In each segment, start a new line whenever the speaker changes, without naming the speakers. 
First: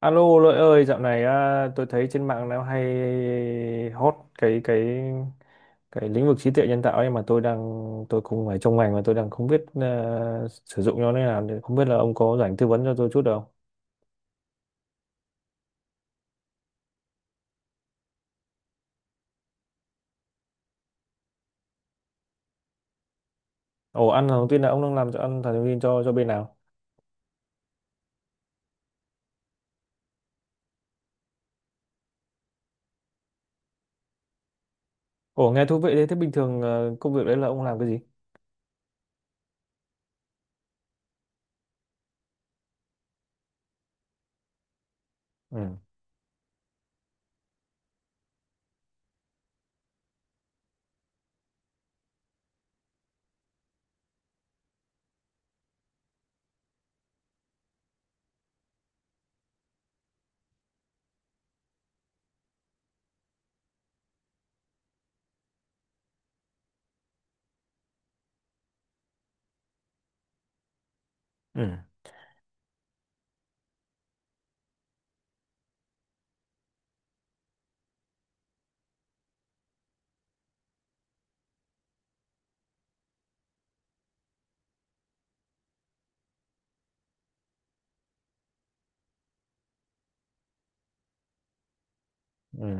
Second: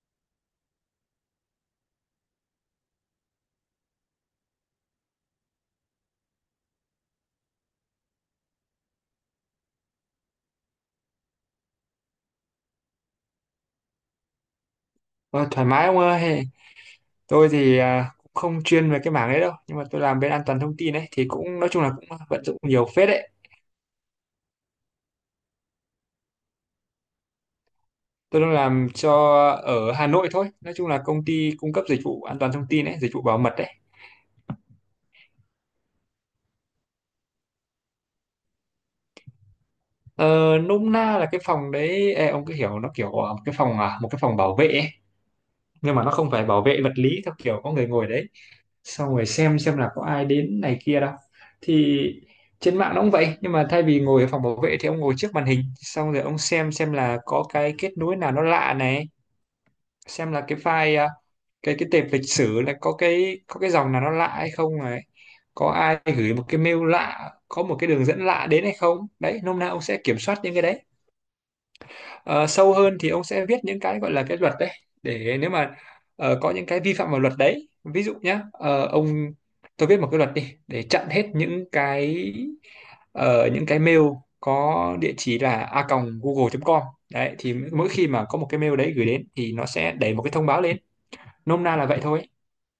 Alo Lợi ơi, dạo này tôi thấy trên mạng nó hay hot cái lĩnh vực trí tuệ nhân tạo ấy mà tôi cũng phải trong ngành mà tôi đang không biết sử dụng nó như nào, thì không biết là ông có rảnh tư vấn cho tôi chút được không?
Ờ, Thoải mái ông ơi. Tôi thì cũng không chuyên về cái mảng đấy đâu, nhưng mà tôi làm bên an toàn thông tin ấy thì cũng nói chung là cũng vận dụng nhiều phết đấy.
Ồ, ăn thông tin là ông đang làm cho ăn thần thông tin cho bên nào?
Tôi đang làm cho ở Hà Nội thôi, nói chung là công ty cung cấp dịch vụ an toàn thông tin ấy, dịch vụ bảo mật đấy.
Ồ, nghe thú vị đấy. Thế bình thường công việc đấy là ông làm cái gì?
Ờ, Nôm na là cái phòng đấy, ông cứ hiểu nó kiểu một cái phòng, một cái phòng bảo vệ ấy.
Ừ.
Nhưng mà nó không phải bảo vệ vật lý theo kiểu có người ngồi đấy xong rồi xem là có ai đến này kia đâu. Thì trên mạng nó cũng vậy, nhưng mà thay vì ngồi ở phòng bảo vệ thì ông ngồi trước màn hình, xong rồi ông xem là có cái kết nối nào nó lạ này, xem là cái file cái tệp lịch sử là có cái dòng nào nó lạ hay không này, có ai gửi một cái mail lạ, có một cái đường dẫn lạ đến hay không đấy. Nôm na ông sẽ kiểm soát những cái đấy.
Ừ.
Ờ, sâu hơn thì ông sẽ viết những cái gọi là cái luật đấy, để nếu mà có những cái vi phạm vào luật đấy, ví dụ nhá, ờ, ông tôi viết một cái luật đi để chặn hết những cái những cái mail có địa chỉ là a google.com đấy, thì mỗi khi mà có một cái mail đấy gửi đến thì nó sẽ đẩy một cái thông báo lên. Nôm na là vậy thôi.
Ừ.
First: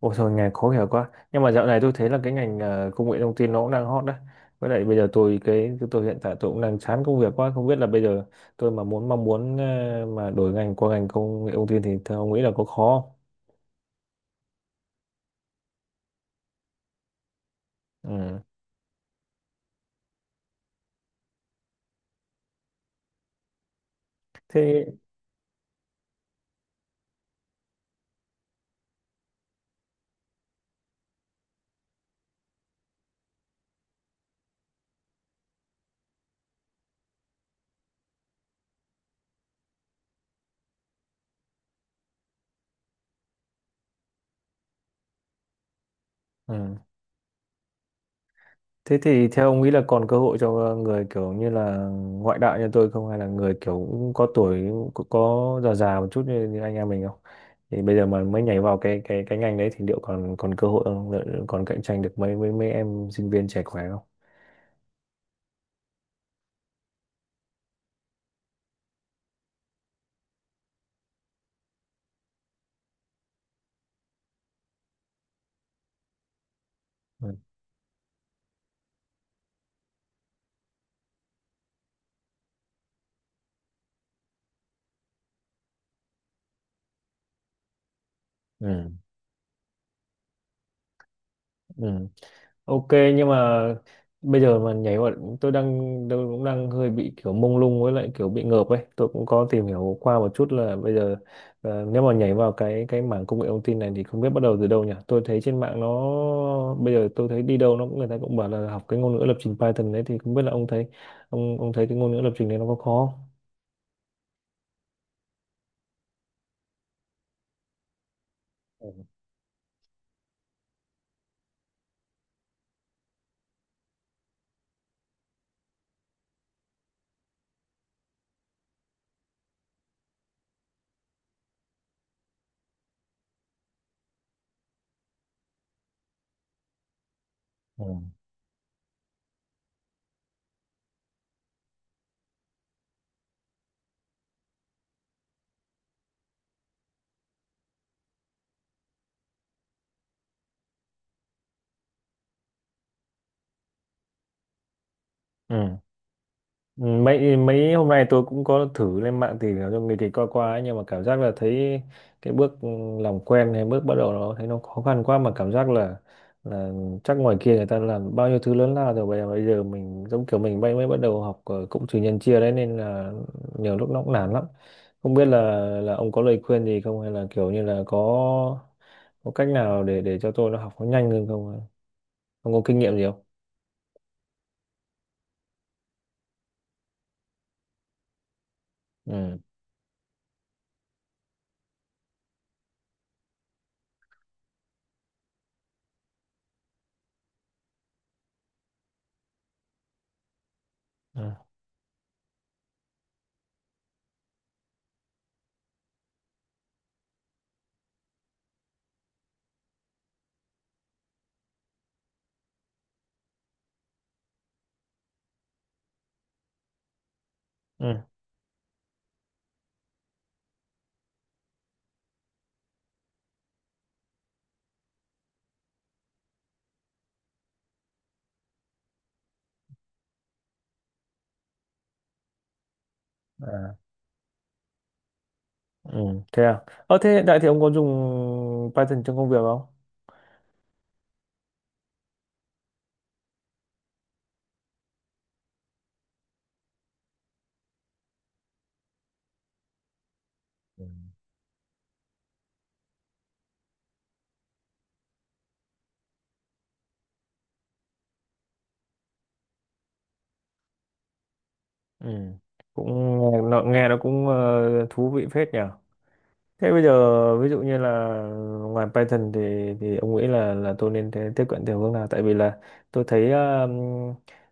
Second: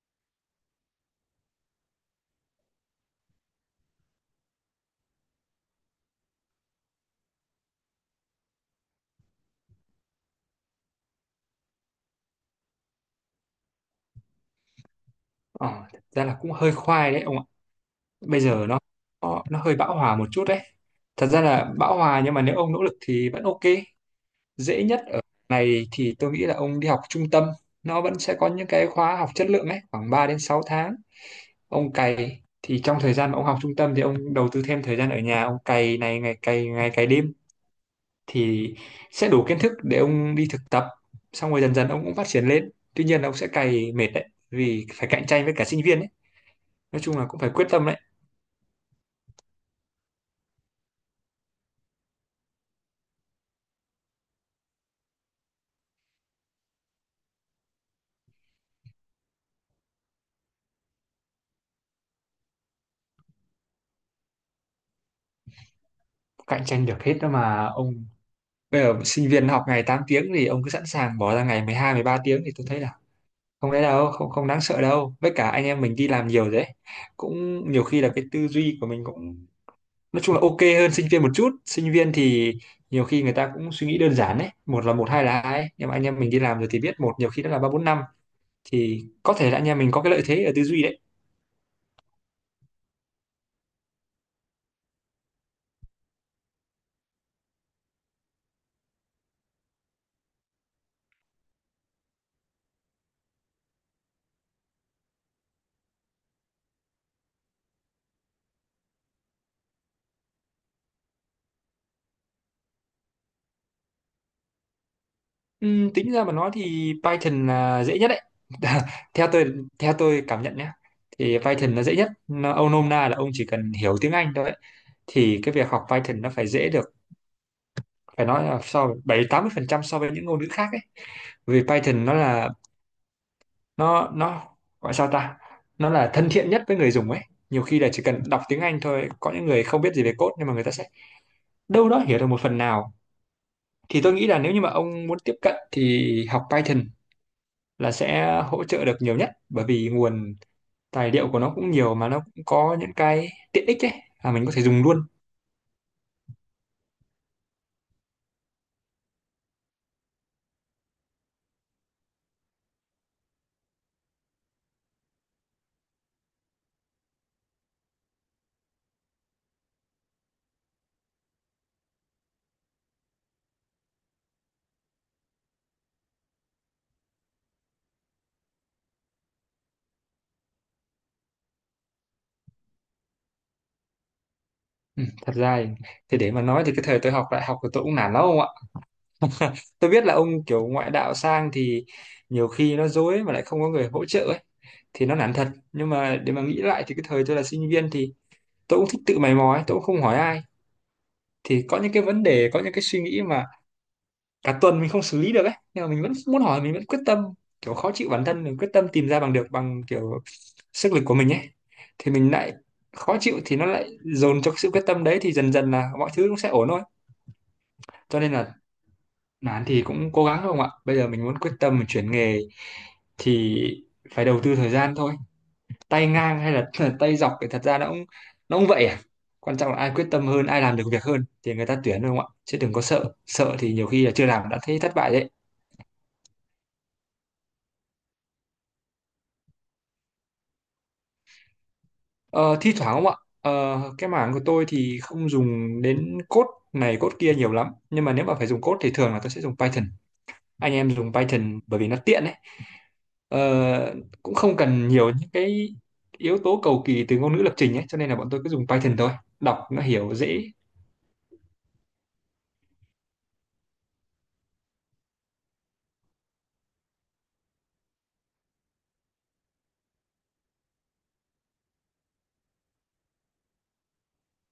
Ôi thôi, ngành khó hiểu quá. Nhưng mà dạo này tôi thấy là cái ngành công nghệ thông tin nó cũng đang hot đấy. Với lại bây giờ tôi cái tôi hiện tại tôi cũng đang chán công việc quá. Không biết là bây giờ tôi mà muốn mong muốn mà đổi ngành qua ngành công nghệ thông tin. Thì theo ông nghĩ là có khó không?
ờ, Thật ra là cũng hơi khoai đấy ông ạ. Bây
Ừ.
giờ nó nó hơi bão hòa một chút đấy. Thật ra là bão hòa, nhưng mà nếu ông nỗ lực thì vẫn ok. Dễ
Thế
nhất ở này thì tôi nghĩ là ông đi học trung tâm, nó vẫn sẽ có những cái khóa học chất lượng ấy, khoảng 3 đến 6 tháng. Ông cày thì trong thời gian mà ông học trung tâm thì ông đầu tư thêm thời gian ở nhà, ông cày này, ngày cày đêm, thì sẽ đủ kiến thức để ông đi thực tập. Xong rồi dần dần ông cũng phát triển lên, tuy nhiên là ông sẽ cày mệt đấy vì phải cạnh tranh với cả sinh viên ấy.
ừ.
Nói chung là cũng phải quyết tâm đấy.
Thế thì theo ông nghĩ là còn cơ hội cho người kiểu như là ngoại đạo như tôi không, hay là người kiểu cũng có tuổi, có già già một chút như anh em mình không? Thì bây giờ mà mới nhảy vào cái ngành đấy thì liệu còn còn cơ hội không? Liệu còn cạnh tranh được mấy mấy mấy em sinh viên trẻ khỏe không?
Cạnh tranh được hết đó mà ông. Bây giờ sinh viên học ngày 8 tiếng thì ông cứ sẵn sàng bỏ ra ngày 12-13 tiếng, thì tôi thấy là không đấy đâu, không, không đáng sợ đâu. Với cả anh em mình đi làm nhiều rồi đấy,
Ừ.
cũng nhiều khi là cái tư duy của mình cũng nói chung là ok hơn sinh viên một chút. Sinh viên thì nhiều khi người ta cũng suy nghĩ đơn giản đấy, một là một hai là hai ấy. Nhưng mà anh em mình đi làm rồi thì biết một nhiều khi đã là ba bốn năm,
Ừ.
thì có thể là anh em mình có cái lợi thế ở tư duy đấy.
Ừ. Ok, nhưng mà bây giờ mà nhảy vào, tôi đang tôi cũng đang hơi bị kiểu mông lung, với lại kiểu bị ngợp ấy. Tôi cũng có tìm hiểu qua một chút là bây giờ nếu mà nhảy vào cái mảng công nghệ thông tin này thì không biết bắt đầu từ đâu nhỉ. Tôi thấy trên mạng nó bây giờ tôi thấy đi đâu nó cũng người ta cũng bảo là học cái ngôn ngữ lập trình Python đấy, thì không biết là ông thấy ông thấy cái ngôn ngữ lập trình này nó có khó
Tính ra mà nói thì Python là dễ nhất đấy.
không?
Theo tôi, theo tôi cảm nhận nhé, thì Python là dễ nhất. Ông nôm na là ông chỉ cần hiểu tiếng Anh thôi ấy, thì cái việc học Python nó phải dễ được. Phải nói là so 70-80% so với những ngôn ngữ khác ấy. Vì Python nó là, nó gọi sao ta, nó là thân thiện nhất với người dùng ấy. Nhiều khi
Ừ.
là chỉ cần đọc tiếng Anh thôi, có những người không biết gì về code nhưng mà người ta sẽ đâu đó hiểu được một phần nào. Thì tôi nghĩ là nếu như mà ông muốn tiếp cận thì học Python là sẽ hỗ trợ được nhiều nhất, bởi vì nguồn tài liệu của nó cũng nhiều, mà nó cũng có những cái tiện ích ấy mà mình có thể dùng luôn.
Ừ. Ừ, mấy mấy hôm nay tôi cũng có thử lên mạng tìm hiểu cho người thì qua qua ấy, nhưng mà cảm giác là thấy cái bước làm quen hay bước bắt đầu nó thấy nó khó khăn quá, mà cảm giác là chắc ngoài kia người ta làm bao nhiêu thứ lớn lao rồi, bây giờ mình giống kiểu mình mới mới bắt đầu học cũng trừ nhân chia đấy, nên là nhiều lúc nó cũng nản lắm. Không biết là ông có lời khuyên gì không, hay là kiểu như là có cách nào để cho tôi nó học nó nhanh hơn không, ông có kinh nghiệm gì không?
Thật ra thì để mà nói thì cái thời tôi học đại học của tôi cũng nản lắm.
Ừ.
Tôi biết là ông kiểu ngoại đạo sang thì nhiều khi nó dối mà lại không có người hỗ trợ ấy, thì nó nản thật. Nhưng mà để mà nghĩ lại thì cái thời tôi là sinh viên thì tôi cũng thích tự mày mò ấy, tôi cũng không hỏi ai. Thì có những cái vấn đề, có những cái suy nghĩ mà cả tuần mình không xử lý được ấy, nhưng mà mình vẫn muốn hỏi, mình vẫn quyết tâm, kiểu khó chịu bản thân mình, quyết tâm tìm ra bằng được bằng kiểu sức lực của mình ấy. Thì mình lại khó chịu thì nó lại dồn cho cái sự quyết tâm đấy, thì dần dần là mọi thứ cũng sẽ ổn thôi.
Ừ.
Cho nên là nán thì cũng cố gắng không ạ? Bây giờ mình muốn quyết tâm mình chuyển nghề thì phải đầu tư thời gian thôi. Tay ngang hay là tay dọc thì thật ra nó cũng, nó cũng vậy à. Quan trọng là ai quyết tâm hơn, ai làm được việc hơn thì người ta tuyển thôi không ạ? Chứ đừng có sợ, sợ thì nhiều khi là chưa làm đã thấy thất bại đấy.
Ừ thế à. Ờ thế hiện tại thì ông có dùng Python trong công việc không?
Ờ, thi thoảng không ạ? Ờ, cái mảng của tôi thì không dùng đến code này code kia nhiều lắm. Nhưng mà nếu mà phải dùng code thì thường là tôi sẽ dùng Python. Anh
Ừ.
em dùng Python bởi vì nó tiện ấy. Ờ, Cũng không cần nhiều những cái yếu tố cầu kỳ từ ngôn ngữ lập trình ấy, cho nên là bọn tôi cứ dùng Python thôi, đọc nó hiểu dễ.
Ừ, cũng nghe nó, nghe nó cũng thú vị phết nhỉ. Thế bây giờ ví dụ như là ngoài Python thì ông nghĩ là tôi nên thế- tiếp cận theo hướng nào? Tại vì là tôi thấy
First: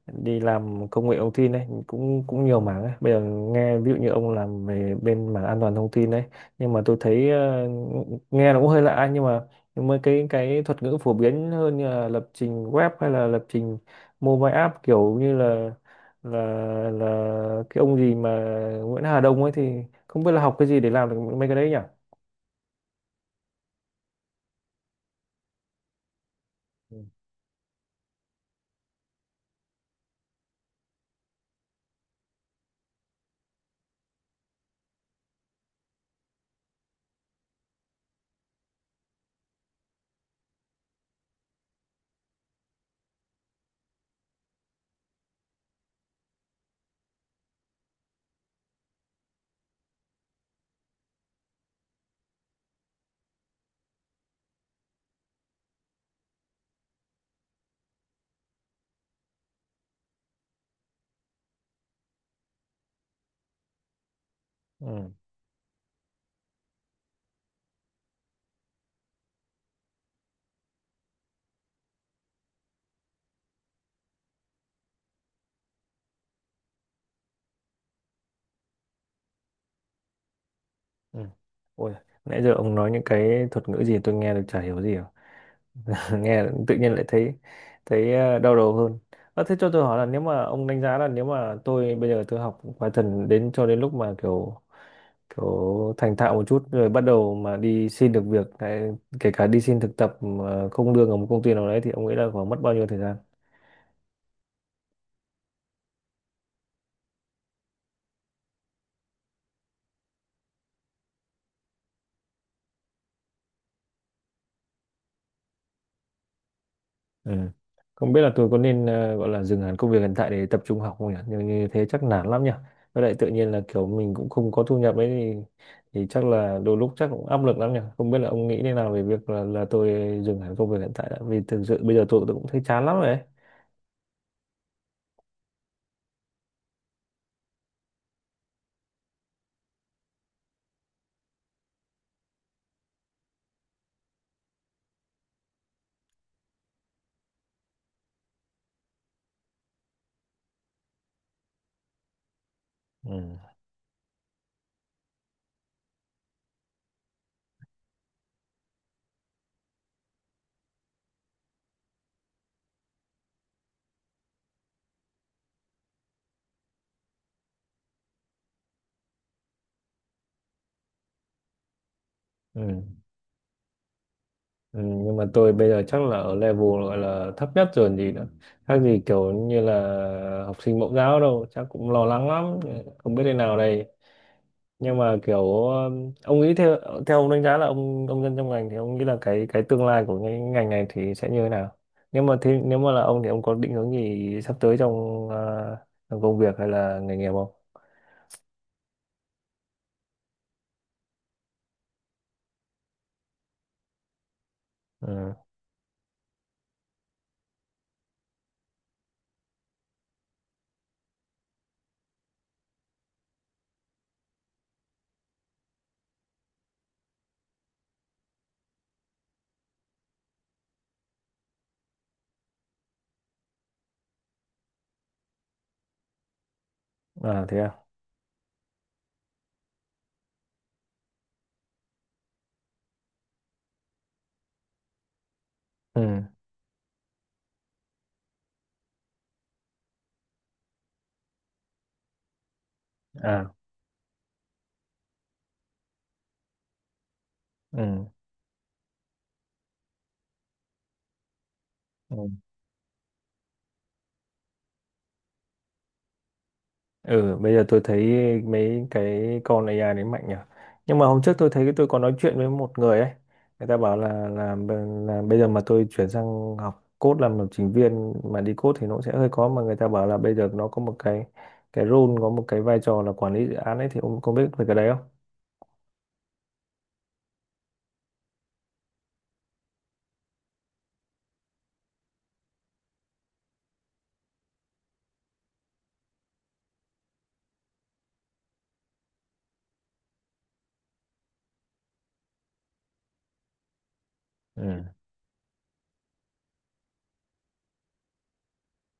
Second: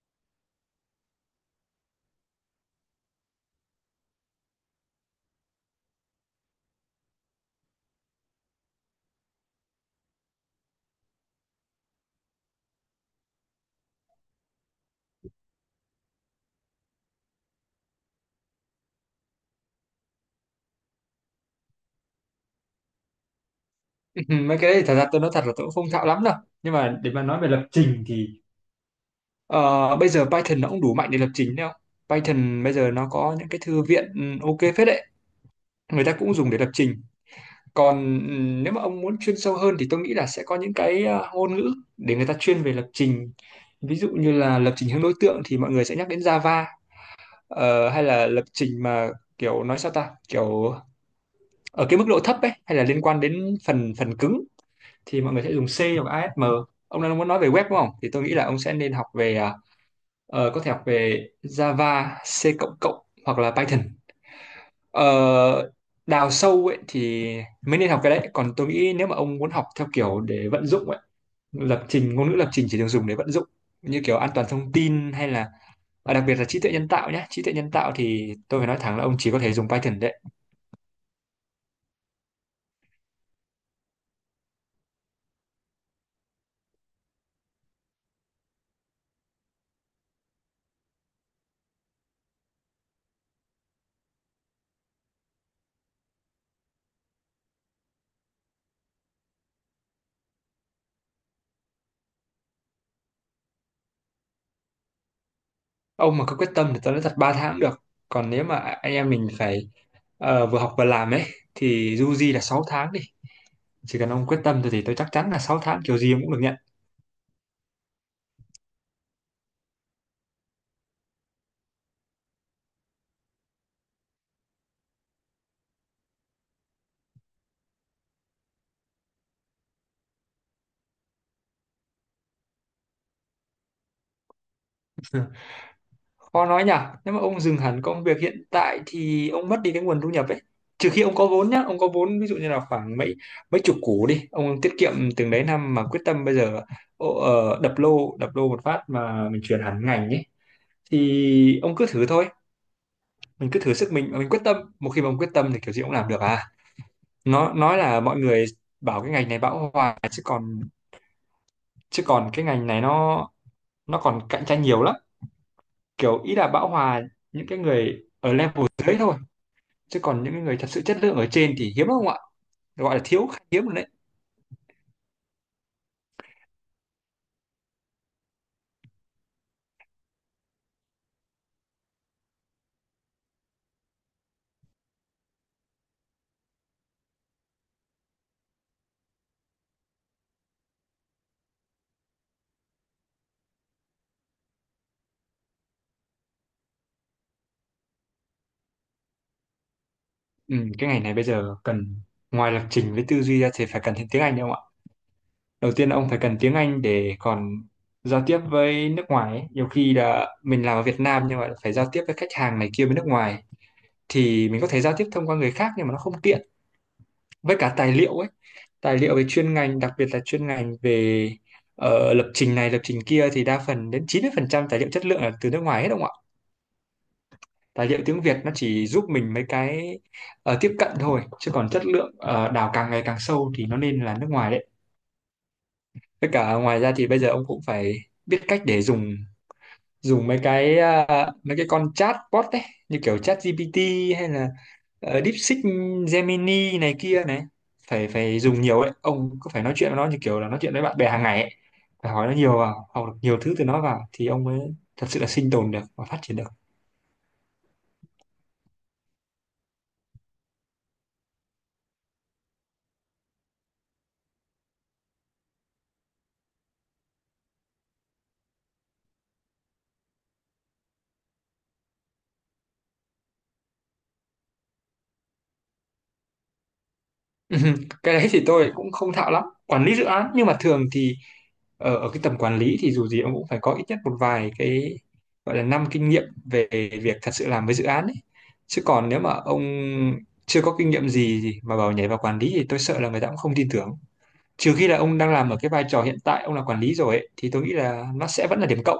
đi làm công nghệ thông tin đấy cũng cũng nhiều mảng ấy. Bây giờ nghe ví dụ như ông làm về bên mảng an toàn thông tin đấy, nhưng mà tôi thấy nghe nó cũng hơi lạ, nhưng mà cái thuật ngữ phổ biến hơn như là lập trình web hay là lập trình mobile app, kiểu như là là là cái ông gì mà Nguyễn Hà Đông ấy, thì không biết là học cái gì để làm được mấy cái đấy nhỉ?
Mấy cái đấy thì thật ra tôi nói thật là tôi cũng không thạo lắm. Đâu nhưng mà
Ừ.
để mà nói về lập trình thì ờ, bây giờ Python nó cũng đủ mạnh để lập trình đâu. Python bây giờ nó có những cái thư viện ok phết đấy, người ta cũng dùng để lập trình. Còn nếu mà ông muốn chuyên sâu hơn thì tôi nghĩ là sẽ có những cái ngôn ngữ để người ta chuyên về lập trình. Ví dụ như là lập trình hướng đối tượng thì mọi người sẽ nhắc đến Java. Ờ, hay là lập trình mà kiểu nói sao ta, kiểu ở cái mức độ thấp ấy, hay là liên quan đến phần phần cứng, thì mọi người sẽ dùng C hoặc ASM. Ông đang muốn nói về web đúng không, thì tôi nghĩ là ông sẽ nên học về có thể học về Java, C++ hoặc là Python. Ờ,
Ừ.
đào sâu ấy thì mới nên học cái đấy. Còn tôi nghĩ nếu mà ông muốn học theo kiểu để vận dụng ấy, lập trình ngôn ngữ lập trình chỉ được dùng để vận dụng như kiểu an toàn thông tin, hay là và đặc biệt là trí tuệ nhân tạo nhé. Trí tuệ nhân tạo thì tôi phải nói thẳng là ông chỉ có thể dùng Python đấy.
Ừ. Ôi, nãy giờ ông nói những cái thuật ngữ gì tôi nghe được chả hiểu gì cả. Nghe tự nhiên lại thấy thấy đau đầu hơn. À, thế cho tôi hỏi là nếu mà ông đánh giá là nếu mà tôi bây giờ tôi học Python đến cho đến lúc mà kiểu kiểu thành thạo một chút rồi bắt đầu mà đi xin được việc, cái- kể cả đi xin thực tập mà không lương ở một công ty nào đấy, thì ông nghĩ là khoảng mất bao nhiêu thời gian?
Ông mà có quyết tâm thì tao nói thật 3 tháng cũng được. Còn nếu mà anh em mình phải vừa học vừa làm ấy thì du di là 6 tháng đi. Chỉ cần ông quyết tâm thì tôi chắc chắn là 6 tháng kiểu gì ông cũng được nhận.
Ừ. Không biết là tôi có nên gọi là dừng hẳn công việc hiện tại để tập trung học không nhỉ? Nhưng như thế chắc nản lắm nhỉ. Với lại tự nhiên là kiểu mình cũng không có thu nhập ấy, thì chắc là đôi lúc chắc cũng áp lực lắm nhỉ. Không biết là ông nghĩ thế nào về việc là dừng hẳn công việc hiện tại đã. Vì thực sự bây giờ tôi cũng thấy chán lắm rồi ấy.
Khó nói nhở. Nếu mà ông dừng hẳn công việc hiện tại thì ông mất đi cái nguồn thu nhập ấy, trừ khi ông có vốn nhá. Ông có vốn ví dụ như là khoảng mấy mấy chục củ đi, ông tiết kiệm từng đấy năm mà quyết tâm bây giờ, đập lô một phát mà mình chuyển hẳn ngành ấy, thì ông cứ thử thôi.
Ừ.
Mình cứ thử sức mình, mà mình quyết tâm, một khi mà ông quyết tâm thì kiểu gì ông làm được à. Nó nói là mọi người bảo cái ngành này bão hòa, chứ còn cái ngành này nó còn cạnh tranh nhiều lắm. Kiểu ý là bão hòa những cái người ở level dưới thôi, chứ còn những cái người thật sự chất lượng ở trên thì hiếm không ạ,
Ừ.
gọi là thiếu, khá hiếm rồi đấy.
Ừ. Nhưng mà tôi bây giờ chắc là ở level gọi là thấp nhất rồi gì nữa. Khác gì kiểu như là học sinh mẫu giáo đâu, chắc cũng lo lắng lắm. Không biết thế nào đây. Nhưng mà kiểu ông nghĩ theo theo ông đánh giá là ông dân trong ngành thì ông nghĩ là cái tương lai của cái ngành này thì sẽ như thế nào, nếu mà thế, nếu mà là ông thì ông có định hướng gì sắp tới trong, trong công việc hay là nghề nghiệp không?
Ừ, cái ngành này bây giờ cần, ngoài lập trình với tư duy ra thì phải cần thêm tiếng Anh đúng không ạ.
Ừ.
Đầu tiên là ông phải cần tiếng Anh để còn giao tiếp với nước ngoài ấy. Nhiều khi là mình làm ở Việt Nam nhưng mà phải giao tiếp với khách hàng này kia bên nước ngoài, thì mình có thể giao tiếp thông qua người khác nhưng mà nó không tiện. Với cả tài liệu ấy, tài liệu về chuyên ngành, đặc biệt là chuyên ngành về lập trình này lập trình kia, thì đa phần đến 90% tài liệu chất lượng là từ nước ngoài hết đúng không ạ.
À thế à.
Tài liệu tiếng Việt nó chỉ giúp mình mấy cái tiếp cận thôi, chứ còn chất lượng đào càng ngày càng sâu thì nó nên là nước ngoài đấy.
Ừ.
Với cả ngoài ra thì bây giờ ông cũng phải biết cách để dùng dùng mấy cái mấy cái con chatbot đấy, như kiểu
À.
ChatGPT hay là DeepSeek, Gemini này kia này. phải
Ừ.
phải dùng nhiều ấy, ông cứ phải nói chuyện với nó như kiểu là nói chuyện với bạn bè hàng ngày ấy, phải
Ừ.
hỏi nó nhiều vào, học được nhiều thứ từ nó vào thì ông mới thật sự là sinh tồn được và phát triển được.
Ừ, bây giờ tôi thấy mấy cái con AI đấy mạnh nhỉ. Nhưng mà hôm trước tôi thấy tôi có nói chuyện với một người ấy. Người ta bảo là là bây giờ mà tôi chuyển sang học code làm lập trình viên mà đi code thì nó cũng sẽ hơi khó, mà người ta bảo là bây giờ nó có một cái role, có một cái vai trò là quản lý dự án ấy, thì ông có biết về cái đấy không?
Cái đấy thì tôi cũng không thạo lắm quản lý dự án. Nhưng mà thường thì ở cái tầm quản lý thì dù gì ông cũng phải có ít nhất một vài cái gọi là năm kinh nghiệm về việc thật sự làm với dự án ấy. Chứ còn nếu mà ông chưa có kinh nghiệm gì thì mà bảo nhảy vào quản lý thì tôi sợ là người ta cũng không tin tưởng. Trừ
Ừ.
khi là ông đang làm ở cái vai trò hiện tại ông là quản lý rồi ấy, thì tôi nghĩ là nó sẽ vẫn là điểm cộng.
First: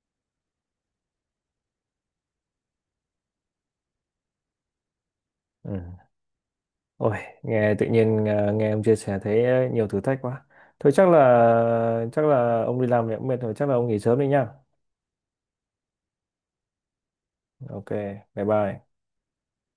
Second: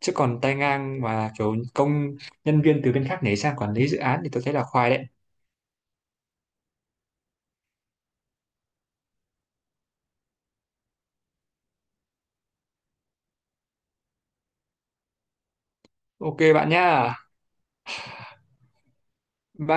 Chứ còn tay ngang mà kiểu công nhân viên từ bên khác nhảy sang quản lý dự án thì tôi thấy là khoai đấy.
Ừ. Ôi, nghe tự nhiên nghe ông chia sẻ thấy nhiều thử thách quá. Thôi chắc là ông đi làm thì cũng mệt rồi, chắc là ông nghỉ sớm đi nhá.
Ok bạn nhá.
Ok, bye bye.